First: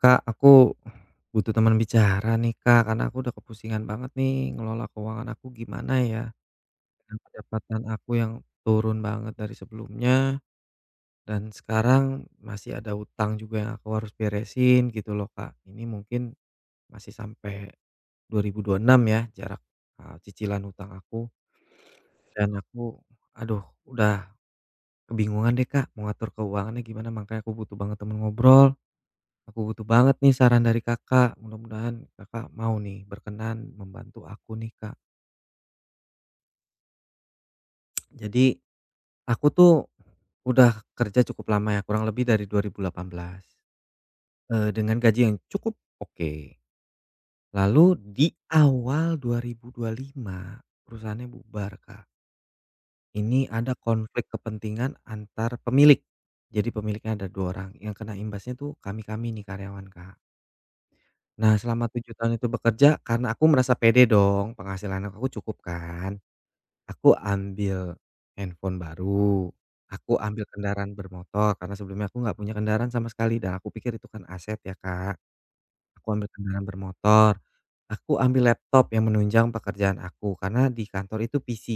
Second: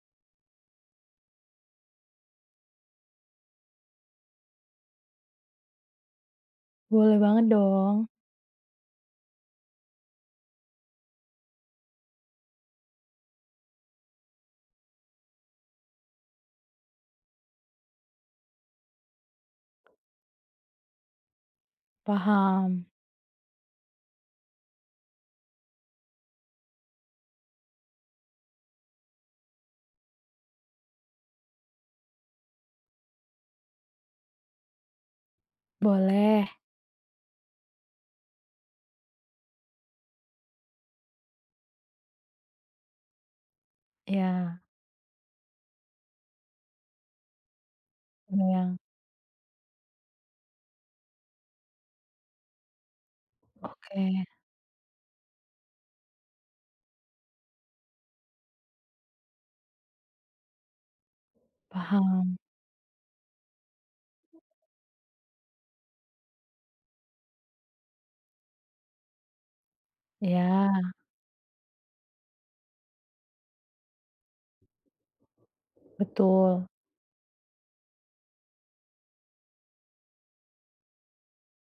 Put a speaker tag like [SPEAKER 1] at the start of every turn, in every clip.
[SPEAKER 1] Kak, aku butuh teman bicara nih, Kak, karena aku udah kepusingan banget nih ngelola keuangan aku gimana ya. Dan
[SPEAKER 2] Boleh banget
[SPEAKER 1] pendapatan
[SPEAKER 2] dong,
[SPEAKER 1] aku yang turun banget dari sebelumnya dan sekarang masih ada utang juga yang aku harus beresin gitu loh, Kak. Ini mungkin masih sampai 2026 ya jarak, cicilan hutang aku dan
[SPEAKER 2] paham.
[SPEAKER 1] aku aduh udah kebingungan deh, Kak, mau ngatur keuangannya gimana, makanya aku butuh banget teman ngobrol. Aku butuh banget nih saran dari Kakak, mudah-mudahan Kakak mau nih berkenan membantu aku nih, Kak.
[SPEAKER 2] Boleh,
[SPEAKER 1] Jadi aku tuh udah kerja cukup lama ya, kurang lebih dari 2018,
[SPEAKER 2] ya
[SPEAKER 1] dengan gaji yang cukup oke. Lalu di
[SPEAKER 2] kebayang.
[SPEAKER 1] awal 2025 perusahaannya bubar, Kak. Ini ada
[SPEAKER 2] Oke,
[SPEAKER 1] konflik kepentingan antar pemilik. Jadi pemiliknya ada 2 orang, yang kena imbasnya tuh kami-kami nih karyawan, Kak. Nah, selama 7 tahun
[SPEAKER 2] paham.
[SPEAKER 1] itu bekerja, karena aku merasa pede dong, penghasilan aku cukup kan, aku ambil handphone baru, aku ambil kendaraan
[SPEAKER 2] Ya,
[SPEAKER 1] bermotor, karena sebelumnya aku nggak punya kendaraan sama sekali dan aku pikir itu kan aset ya, Kak. Aku ambil kendaraan
[SPEAKER 2] betul.
[SPEAKER 1] bermotor, aku ambil laptop yang menunjang pekerjaan aku, karena di kantor itu PC.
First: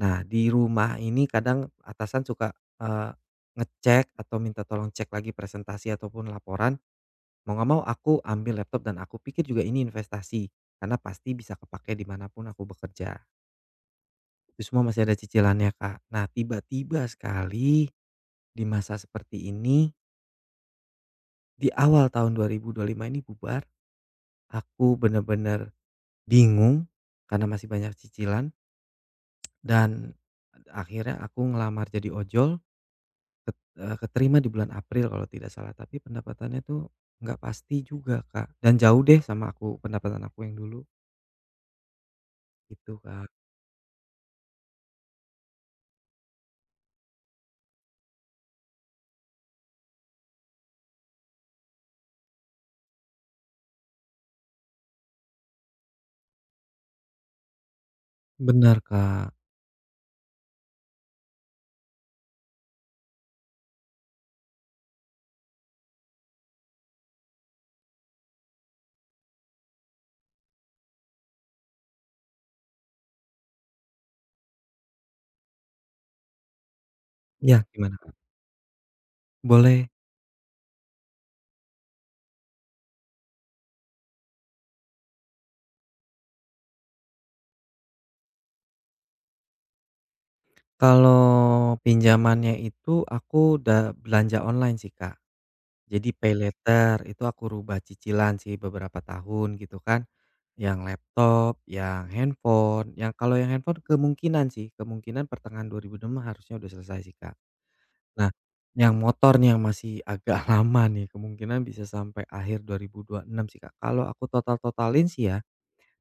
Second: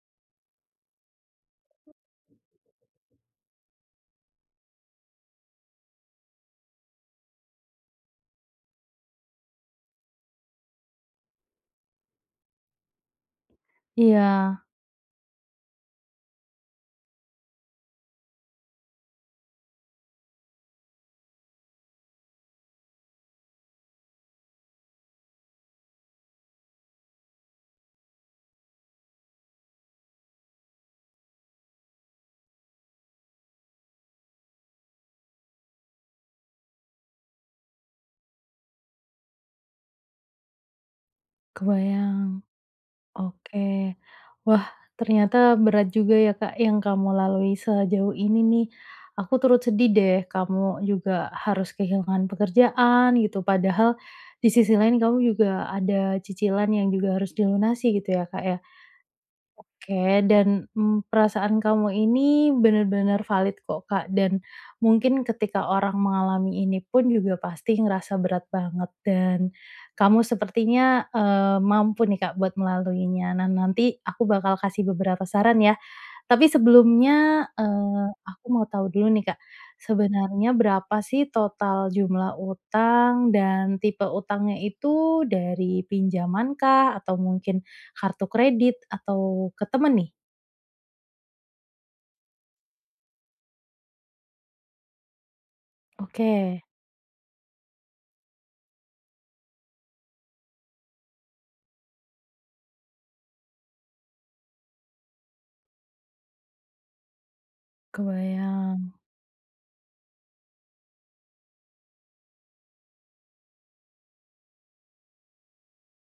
[SPEAKER 1] Nah, di rumah ini kadang atasan suka, eee, ngecek atau minta tolong cek lagi presentasi ataupun laporan. Mau nggak mau aku ambil laptop dan aku pikir juga ini investasi, karena pasti bisa kepakai di mana pun aku bekerja.
[SPEAKER 2] Iya,
[SPEAKER 1] Itu semua masih ada cicilannya, Kak. Nah, tiba-tiba sekali di masa seperti ini, di awal tahun 2025 ini bubar, aku bener-bener bingung karena masih banyak cicilan dan akhirnya aku ngelamar jadi ojol, keterima di bulan April kalau tidak salah, tapi pendapatannya tuh nggak pasti juga, Kak, dan jauh deh sama aku pendapatan aku yang dulu,
[SPEAKER 2] kebayang,
[SPEAKER 1] itu Kak.
[SPEAKER 2] oke. Wah, ternyata berat juga ya, Kak, yang kamu lalui sejauh ini nih. Aku turut sedih deh, kamu juga harus kehilangan pekerjaan gitu, padahal di sisi lain kamu juga ada cicilan yang juga harus dilunasi gitu ya, Kak, ya?
[SPEAKER 1] Benar, Kak.
[SPEAKER 2] Oke, dan, perasaan kamu ini benar-benar valid kok, Kak, dan mungkin ketika orang mengalami ini pun juga pasti ngerasa berat banget dan kamu sepertinya, mampu nih, Kak, buat melaluinya. Nah, nanti aku bakal kasih beberapa saran ya, tapi sebelumnya,
[SPEAKER 1] Ya, gimana, Kak?
[SPEAKER 2] aku mau tahu dulu nih, Kak,
[SPEAKER 1] Boleh.
[SPEAKER 2] sebenarnya berapa sih total jumlah utang dan tipe utangnya itu dari pinjaman kah, atau mungkin kartu kredit, atau ke temen nih?
[SPEAKER 1] Kalau pinjamannya itu aku udah belanja online sih, Kak. Jadi
[SPEAKER 2] Oke,
[SPEAKER 1] paylater itu aku rubah cicilan sih beberapa tahun gitu kan. Yang laptop, yang handphone, yang kalau yang handphone kemungkinan sih, kemungkinan pertengahan 2025 harusnya udah selesai sih, Kak. Nah,
[SPEAKER 2] kebayang.
[SPEAKER 1] yang motor nih yang masih agak lama nih, kemungkinan bisa sampai akhir dua ribu enam sih, Kak. Kalau aku total-totalin sih ya,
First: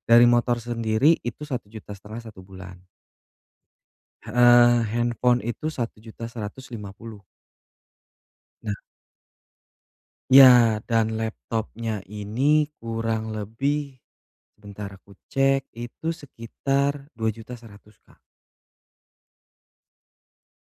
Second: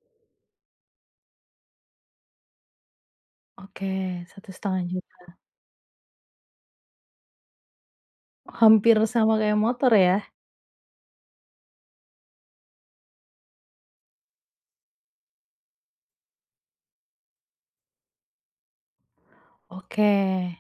[SPEAKER 1] dari motor sendiri itu satu juta setengah satu bulan.
[SPEAKER 2] Oke, satu
[SPEAKER 1] Heeh,
[SPEAKER 2] setengah juta.
[SPEAKER 1] handphone itu satu juta Rp1.150.000. Nah
[SPEAKER 2] Hampir sama kayak motor ya?
[SPEAKER 1] iya, dan laptopnya ini kurang lebih, sebentar aku cek, itu sekitar dua juta seratus Kak.
[SPEAKER 2] Oke.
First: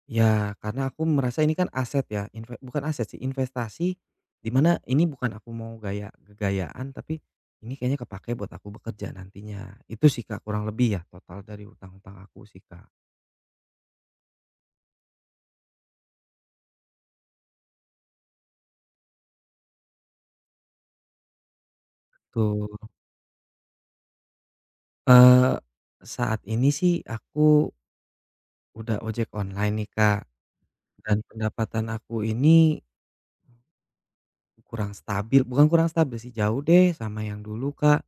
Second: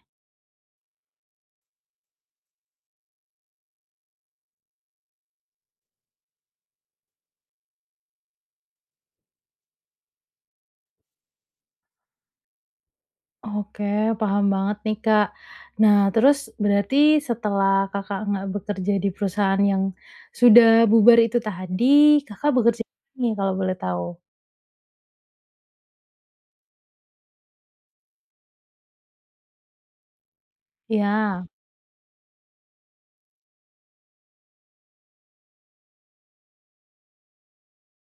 [SPEAKER 1] Ya, karena aku merasa ini kan aset ya, inve bukan aset sih, investasi, di mana ini bukan aku mau gaya gaya-gayaan, tapi ini kayaknya kepakai buat aku bekerja nantinya. Itu sih, Kak, kurang lebih ya total dari hutang-hutang aku sih, Kak.
[SPEAKER 2] Oke, paham banget nih, Kak. Nah, terus berarti setelah Kakak nggak bekerja di perusahaan yang sudah bubar itu tadi, Kakak
[SPEAKER 1] Betul.
[SPEAKER 2] bekerja ini kalau boleh tahu?
[SPEAKER 1] Eee, saat ini sih aku udah ojek online nih, Kak, dan
[SPEAKER 2] Ya,
[SPEAKER 1] pendapatan aku ini kurang stabil, bukan kurang stabil sih, jauh deh sama yang dulu, Kak.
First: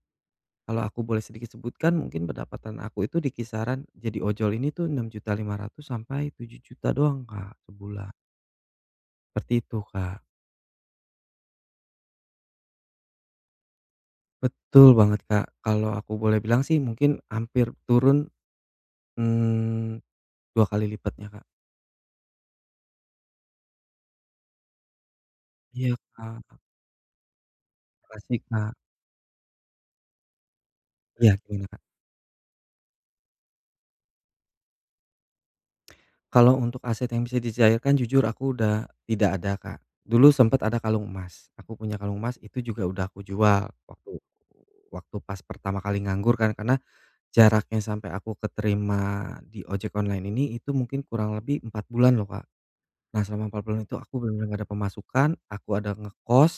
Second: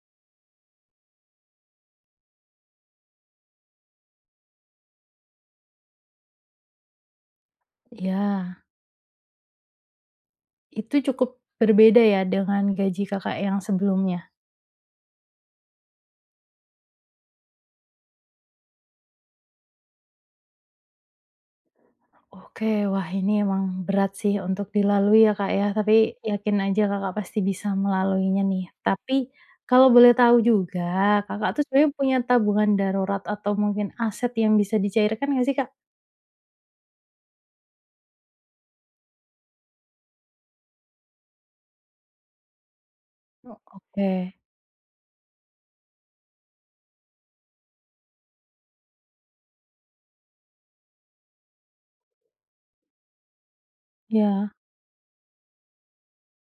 [SPEAKER 1] Kalau aku boleh sedikit sebutkan mungkin pendapatan aku itu di kisaran jadi ojol ini tuh enam juta lima ratus sampai tujuh juta doang, Kak, sebulan,
[SPEAKER 2] ya.
[SPEAKER 1] seperti itu, Kak.
[SPEAKER 2] Itu cukup berbeda ya dengan gaji Kakak yang sebelumnya?
[SPEAKER 1] Betul banget, Kak. Kalau aku boleh bilang sih mungkin hampir turun, mmm, 2 kali lipatnya, Kak.
[SPEAKER 2] Oke, wah ini emang berat sih untuk dilalui ya, Kak, ya,
[SPEAKER 1] Iya,
[SPEAKER 2] tapi yakin
[SPEAKER 1] Kak,
[SPEAKER 2] aja Kakak pasti bisa
[SPEAKER 1] makasih,
[SPEAKER 2] melaluinya nih.
[SPEAKER 1] Kak.
[SPEAKER 2] Tapi kalau boleh tahu juga,
[SPEAKER 1] Iya,
[SPEAKER 2] Kakak tuh
[SPEAKER 1] gimana?
[SPEAKER 2] sebenarnya punya tabungan darurat atau mungkin aset yang bisa dicairkan nggak sih, Kak?
[SPEAKER 1] Kalau untuk aset yang bisa dicairkan jujur aku udah tidak ada, Kak. Dulu sempat ada kalung emas, aku punya kalung emas itu juga udah aku
[SPEAKER 2] Oh,
[SPEAKER 1] jual
[SPEAKER 2] oke.
[SPEAKER 1] waktu waktu pas pertama kali nganggur kan, karena jaraknya sampai aku keterima di ojek online ini itu mungkin kurang lebih 4 bulan loh, Kak. Nah selama 4 bulan itu aku benar-benar
[SPEAKER 2] Iya,
[SPEAKER 1] gak ada pemasukan, aku ada ngekos,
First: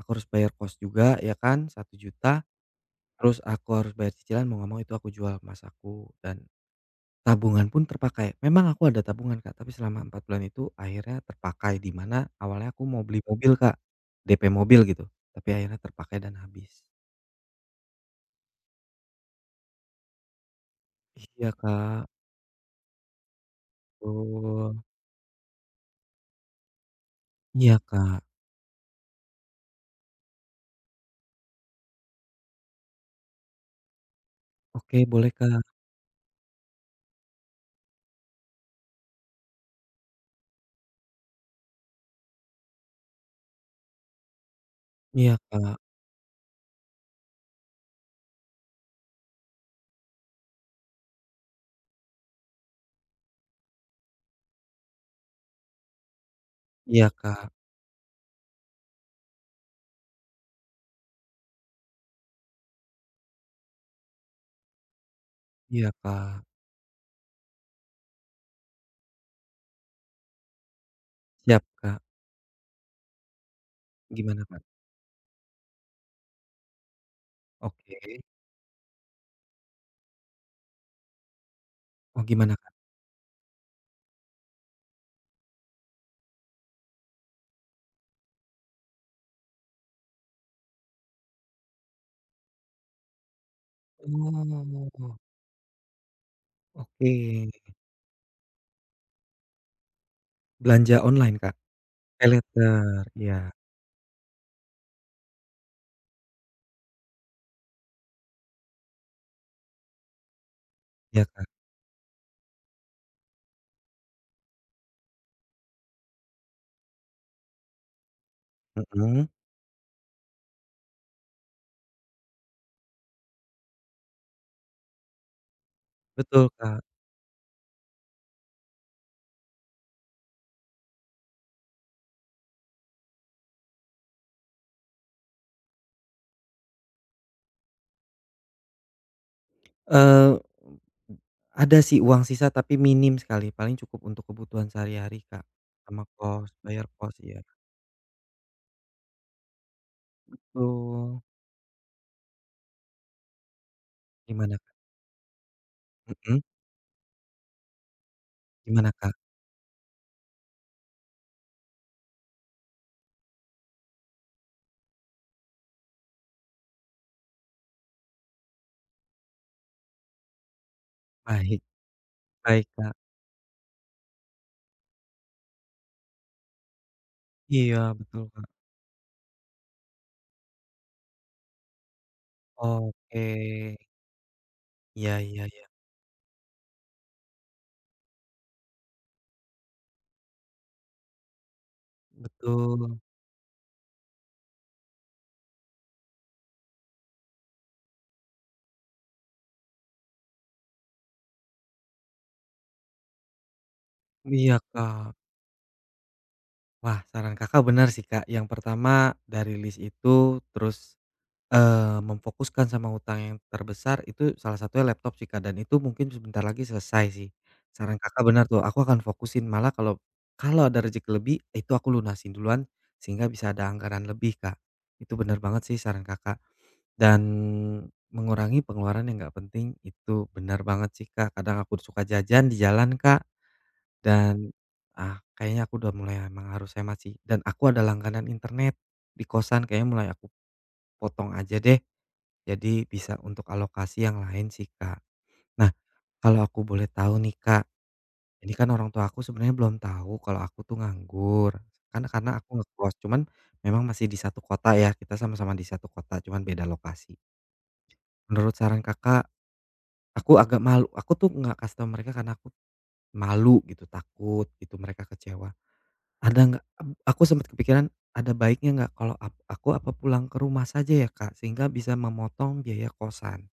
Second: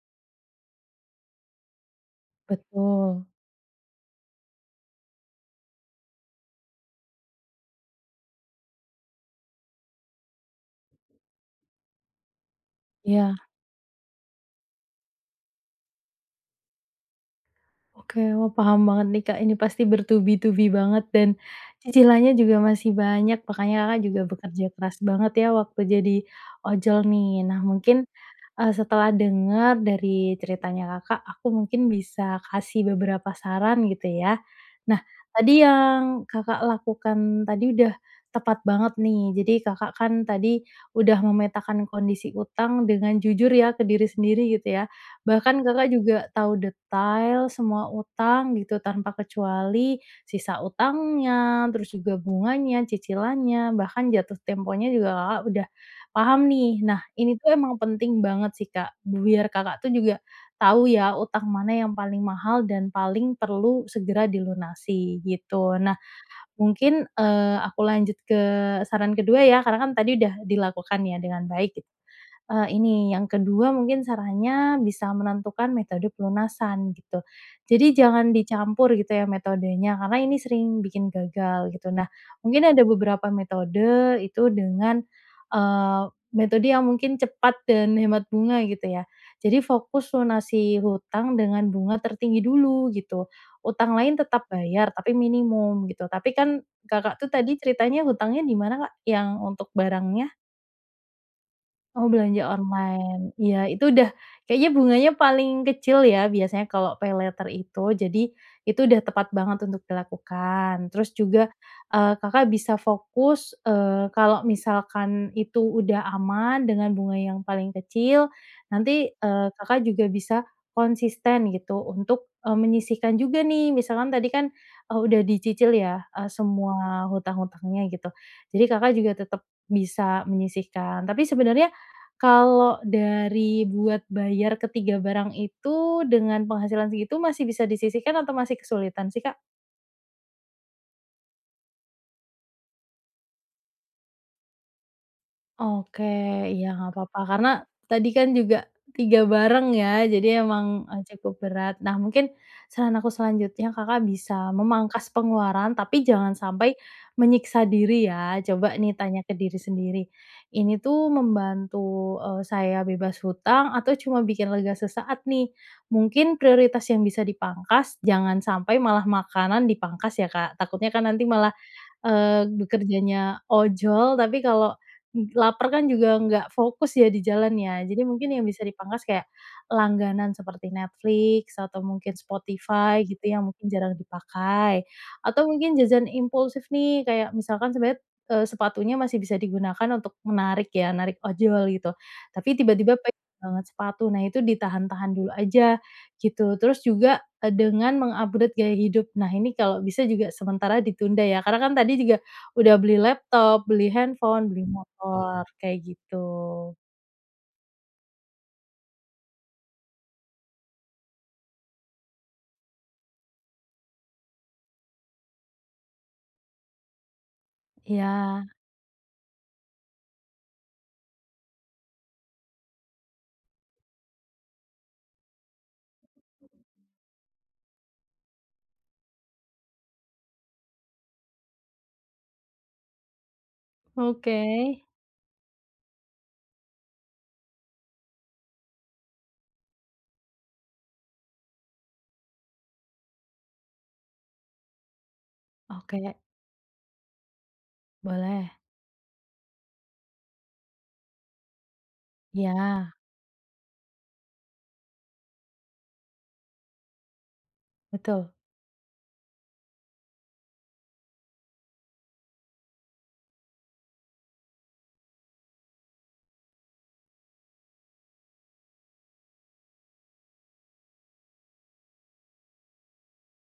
[SPEAKER 1] aku harus bayar kos juga ya kan, satu juta.
[SPEAKER 2] betul.
[SPEAKER 1] Terus aku harus bayar cicilan, mau nggak mau itu aku jual emas aku dan tabungan pun terpakai. Memang aku ada tabungan, Kak, tapi selama 4 bulan itu akhirnya terpakai, di mana awalnya aku mau beli
[SPEAKER 2] Iya,
[SPEAKER 1] mobil, Kak, DP mobil gitu, tapi akhirnya terpakai dan habis.
[SPEAKER 2] oke. Wah, paham banget nih, Kak, ini pasti bertubi-tubi banget dan
[SPEAKER 1] Iya, Kak,
[SPEAKER 2] cicilannya juga masih banyak, makanya Kakak juga bekerja
[SPEAKER 1] betul.
[SPEAKER 2] keras banget ya waktu jadi ojol nih. Nah,
[SPEAKER 1] Iya,
[SPEAKER 2] mungkin
[SPEAKER 1] Kak.
[SPEAKER 2] Setelah dengar dari ceritanya Kakak, aku mungkin bisa kasih beberapa saran gitu ya.
[SPEAKER 1] Oke,
[SPEAKER 2] Nah,
[SPEAKER 1] boleh,
[SPEAKER 2] tadi
[SPEAKER 1] Kak.
[SPEAKER 2] yang Kakak lakukan tadi udah tepat banget nih. Jadi Kakak kan tadi udah memetakan kondisi utang dengan jujur ya ke diri sendiri gitu ya.
[SPEAKER 1] Iya,
[SPEAKER 2] Bahkan
[SPEAKER 1] Kak.
[SPEAKER 2] Kakak juga tahu detail semua utang gitu tanpa kecuali sisa utangnya, terus juga bunganya, cicilannya, bahkan jatuh temponya juga Kakak udah paham nih. Nah,
[SPEAKER 1] Iya,
[SPEAKER 2] ini tuh
[SPEAKER 1] Kak.
[SPEAKER 2] emang penting banget sih, Kak, biar Kakak tuh juga tahu ya utang mana yang paling mahal dan paling perlu segera dilunasi, gitu.
[SPEAKER 1] Iya,
[SPEAKER 2] Nah,
[SPEAKER 1] Kak.
[SPEAKER 2] mungkin, aku lanjut ke saran kedua ya, karena kan tadi udah dilakukan ya dengan
[SPEAKER 1] Siap,
[SPEAKER 2] baik git.
[SPEAKER 1] Kak.
[SPEAKER 2] Ini, yang kedua mungkin
[SPEAKER 1] Gimana, Kak?
[SPEAKER 2] sarannya bisa menentukan metode pelunasan gitu. Jadi
[SPEAKER 1] Oke.
[SPEAKER 2] jangan dicampur gitu ya metodenya, karena ini sering bikin gagal gitu. Nah,
[SPEAKER 1] Oh, gimana,
[SPEAKER 2] mungkin
[SPEAKER 1] Kak?
[SPEAKER 2] ada beberapa metode itu dengan, eee, metode yang mungkin cepat dan hemat bunga gitu ya. Jadi fokus lunasi hutang dengan bunga tertinggi dulu gitu. Utang lain tetap bayar tapi
[SPEAKER 1] Oh,
[SPEAKER 2] minimum gitu. Tapi kan
[SPEAKER 1] oke.
[SPEAKER 2] Kakak tuh tadi ceritanya hutangnya di mana Kak? Yang untuk barangnya?
[SPEAKER 1] Belanja online, Kak?
[SPEAKER 2] Oh belanja
[SPEAKER 1] PayLater,
[SPEAKER 2] online,
[SPEAKER 1] iya.
[SPEAKER 2] iya itu udah kayaknya bunganya paling kecil ya biasanya kalau paylater itu, jadi itu udah tepat banget untuk dilakukan. Terus
[SPEAKER 1] Iya,
[SPEAKER 2] juga,
[SPEAKER 1] Kak.
[SPEAKER 2] Kakak bisa fokus, kalau misalkan itu udah aman dengan bunga yang paling kecil, nanti,
[SPEAKER 1] Mhm,
[SPEAKER 2] Kakak juga bisa konsisten gitu untuk, menyisihkan juga nih misalkan tadi kan, udah dicicil ya,
[SPEAKER 1] betul, Kak.
[SPEAKER 2] semua hutang-hutangnya gitu, jadi Kakak juga tetap bisa menyisihkan. Tapi sebenarnya kalau dari buat bayar ketiga barang itu dengan penghasilan segitu masih bisa disisihkan atau masih kesulitan sih, Kak?
[SPEAKER 1] Eee Ada sih uang sisa tapi minim sekali, paling cukup untuk kebutuhan sehari-hari, Kak, sama
[SPEAKER 2] Oke,
[SPEAKER 1] kos,
[SPEAKER 2] iya
[SPEAKER 1] bayar
[SPEAKER 2] nggak
[SPEAKER 1] kos,
[SPEAKER 2] apa-apa
[SPEAKER 1] iya
[SPEAKER 2] karena tadi kan juga 3 bareng ya, jadi emang,
[SPEAKER 1] betul.
[SPEAKER 2] cukup berat. Nah mungkin saran aku selanjutnya Kakak bisa
[SPEAKER 1] Gimana, Kak?
[SPEAKER 2] memangkas pengeluaran tapi jangan
[SPEAKER 1] Mhm,
[SPEAKER 2] sampai menyiksa diri ya. Coba
[SPEAKER 1] gimana,
[SPEAKER 2] nih
[SPEAKER 1] Kak?
[SPEAKER 2] tanya ke diri sendiri, "Ini tuh membantu, saya bebas hutang atau cuma bikin lega sesaat nih?" Mungkin prioritas yang bisa dipangkas jangan sampai malah makanan dipangkas ya Kak, takutnya kan nanti malah
[SPEAKER 1] Baik, baik, Kak.
[SPEAKER 2] bekerjanya ojol, tapi kalau laper kan juga nggak fokus ya di jalan
[SPEAKER 1] Iya,
[SPEAKER 2] ya. Jadi
[SPEAKER 1] betul,
[SPEAKER 2] mungkin yang
[SPEAKER 1] Kak.
[SPEAKER 2] bisa dipangkas kayak langganan seperti Netflix atau mungkin Spotify gitu
[SPEAKER 1] Oke,
[SPEAKER 2] yang mungkin jarang dipakai,
[SPEAKER 1] iya, iya,
[SPEAKER 2] atau
[SPEAKER 1] iya,
[SPEAKER 2] mungkin jajan impulsif nih kayak misalkan sebenarnya, sepatunya masih bisa digunakan untuk menarik ya, narik ojol gitu, tapi
[SPEAKER 1] betul.
[SPEAKER 2] tiba-tiba pengen banget sepatu, nah itu ditahan-tahan dulu aja gitu. Terus juga dengan meng gaya hidup. Nah, ini kalau bisa juga sementara ditunda ya, karena kan tadi juga udah beli laptop, beli handphone,
[SPEAKER 1] Iya,
[SPEAKER 2] beli
[SPEAKER 1] Kak.
[SPEAKER 2] motor, kayak gitu.
[SPEAKER 1] Wah, saran Kakak benar sih, Kak, yang pertama dari list itu, terus memfokuskan sama utang yang terbesar itu salah satunya laptop sih, Kak, dan itu mungkin sebentar lagi selesai sih. Saran Kakak
[SPEAKER 2] Iya,
[SPEAKER 1] benar tuh, aku akan fokusin malah kalau kalau ada rezeki lebih, itu aku lunasin duluan sehingga bisa ada anggaran lebih, Kak. Itu benar banget sih saran Kakak, dan mengurangi pengeluaran yang nggak penting itu benar banget sih, Kak. Kadang aku suka jajan di jalan, Kak,
[SPEAKER 2] oke.
[SPEAKER 1] dan, ah, kayaknya aku udah mulai emang harus hemat sih, dan aku ada langganan internet di kosan kayaknya mulai aku potong aja deh. Jadi bisa untuk alokasi yang lain sih, Kak. Nah,
[SPEAKER 2] Oke,
[SPEAKER 1] kalau aku boleh tahu nih, Kak,
[SPEAKER 2] boleh.
[SPEAKER 1] ini kan orang tua aku sebenarnya belum tahu kalau aku tuh nganggur, karena aku
[SPEAKER 2] Iya,
[SPEAKER 1] ngekos, cuman memang masih di satu kota ya, kita sama-sama di satu kota, cuman beda lokasi.
[SPEAKER 2] betul,
[SPEAKER 1] Menurut saran Kakak, aku agak malu, aku tuh nggak kasih tahu mereka karena aku malu gitu, takut gitu mereka kecewa. Ada nggak aku sempat kepikiran, ada baiknya nggak kalau aku apa pulang ke rumah saja ya, Kak? Sehingga bisa memotong biaya kosan.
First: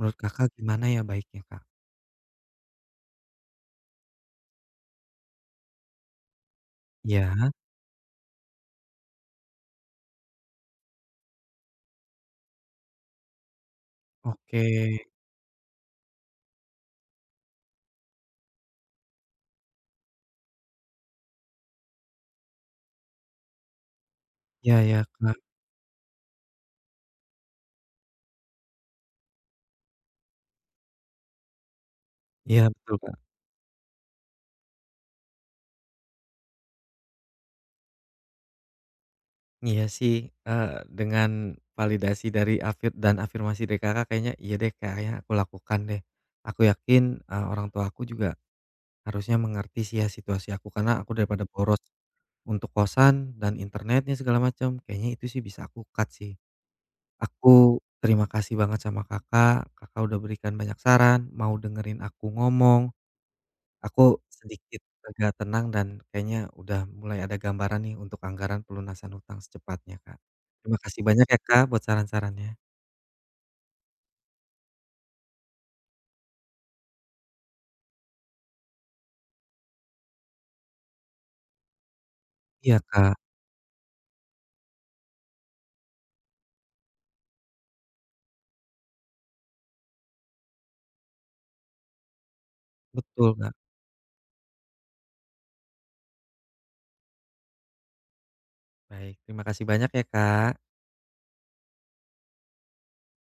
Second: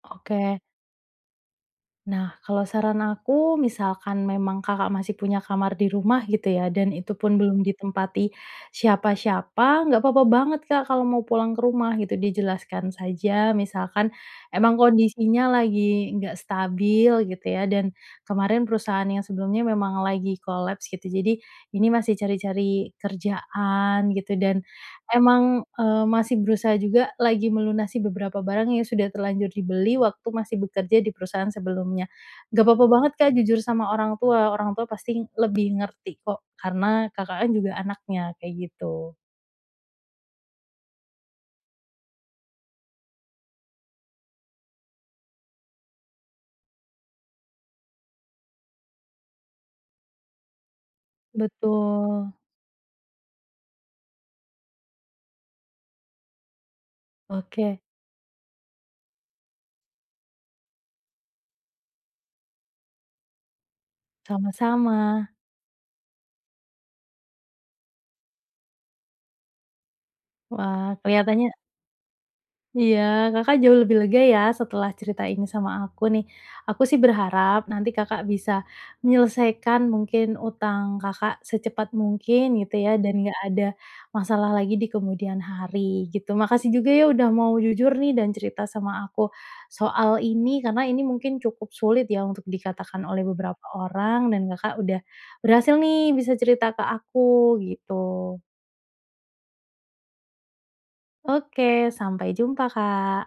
[SPEAKER 1] Menurut Kakak
[SPEAKER 2] oke.
[SPEAKER 1] gimana ya baiknya, Kak?
[SPEAKER 2] Nah, kalau saran aku misalkan memang Kakak masih punya kamar di rumah gitu ya, dan itu pun
[SPEAKER 1] Iya,
[SPEAKER 2] belum ditempati siapa-siapa, nggak apa-apa banget Kak kalau mau pulang ke rumah gitu, dijelaskan saja misalkan
[SPEAKER 1] oke.
[SPEAKER 2] emang kondisinya lagi nggak stabil gitu ya, dan kemarin perusahaan yang sebelumnya memang lagi kolaps gitu, jadi ini masih cari-cari kerjaan gitu, dan
[SPEAKER 1] Iya ya Kak.
[SPEAKER 2] emang, masih berusaha juga lagi melunasi beberapa barang yang sudah terlanjur dibeli waktu masih bekerja di perusahaan sebelumnya. Gak
[SPEAKER 1] Iya,
[SPEAKER 2] apa-apa
[SPEAKER 1] betul,
[SPEAKER 2] banget,
[SPEAKER 1] Kak.
[SPEAKER 2] Kak, jujur sama orang tua pasti lebih ngerti kok, karena Kakak kan juga anaknya, kayak gitu.
[SPEAKER 1] Iya sih, eee, dengan validasi dari afirmasi dari Kakak kayaknya iya deh, kayaknya aku lakukan deh. Aku yakin, orang tua aku juga harusnya mengerti sih ya situasi aku, karena aku daripada boros
[SPEAKER 2] Betul.
[SPEAKER 1] untuk kosan dan internetnya segala macam, kayaknya itu sih bisa aku cut sih.
[SPEAKER 2] Oke,
[SPEAKER 1] Aku terima kasih banget sama Kakak, Kakak udah berikan banyak saran, mau dengerin aku ngomong. Aku sedikit
[SPEAKER 2] sama-sama.
[SPEAKER 1] agak tenang dan kayaknya udah mulai ada gambaran nih untuk anggaran pelunasan hutang secepatnya, Kak. Terima
[SPEAKER 2] Wah,
[SPEAKER 1] kasih banyak ya,
[SPEAKER 2] kelihatannya
[SPEAKER 1] Kak, buat saran-sarannya.
[SPEAKER 2] Iya, Kakak jauh lebih lega ya setelah cerita ini sama aku nih. Aku sih berharap nanti Kakak bisa menyelesaikan mungkin utang Kakak secepat mungkin gitu
[SPEAKER 1] Iya,
[SPEAKER 2] ya dan
[SPEAKER 1] Kak,
[SPEAKER 2] nggak ada masalah lagi di kemudian hari gitu. Makasih juga ya udah mau jujur nih dan cerita sama aku soal ini karena ini mungkin cukup sulit ya untuk dikatakan oleh
[SPEAKER 1] betul, Kak.
[SPEAKER 2] beberapa orang dan Kakak udah berhasil nih bisa cerita ke aku gitu.
[SPEAKER 1] Baik, terima kasih banyak ya, Kak.
[SPEAKER 2] Oke, sampai jumpa Kak.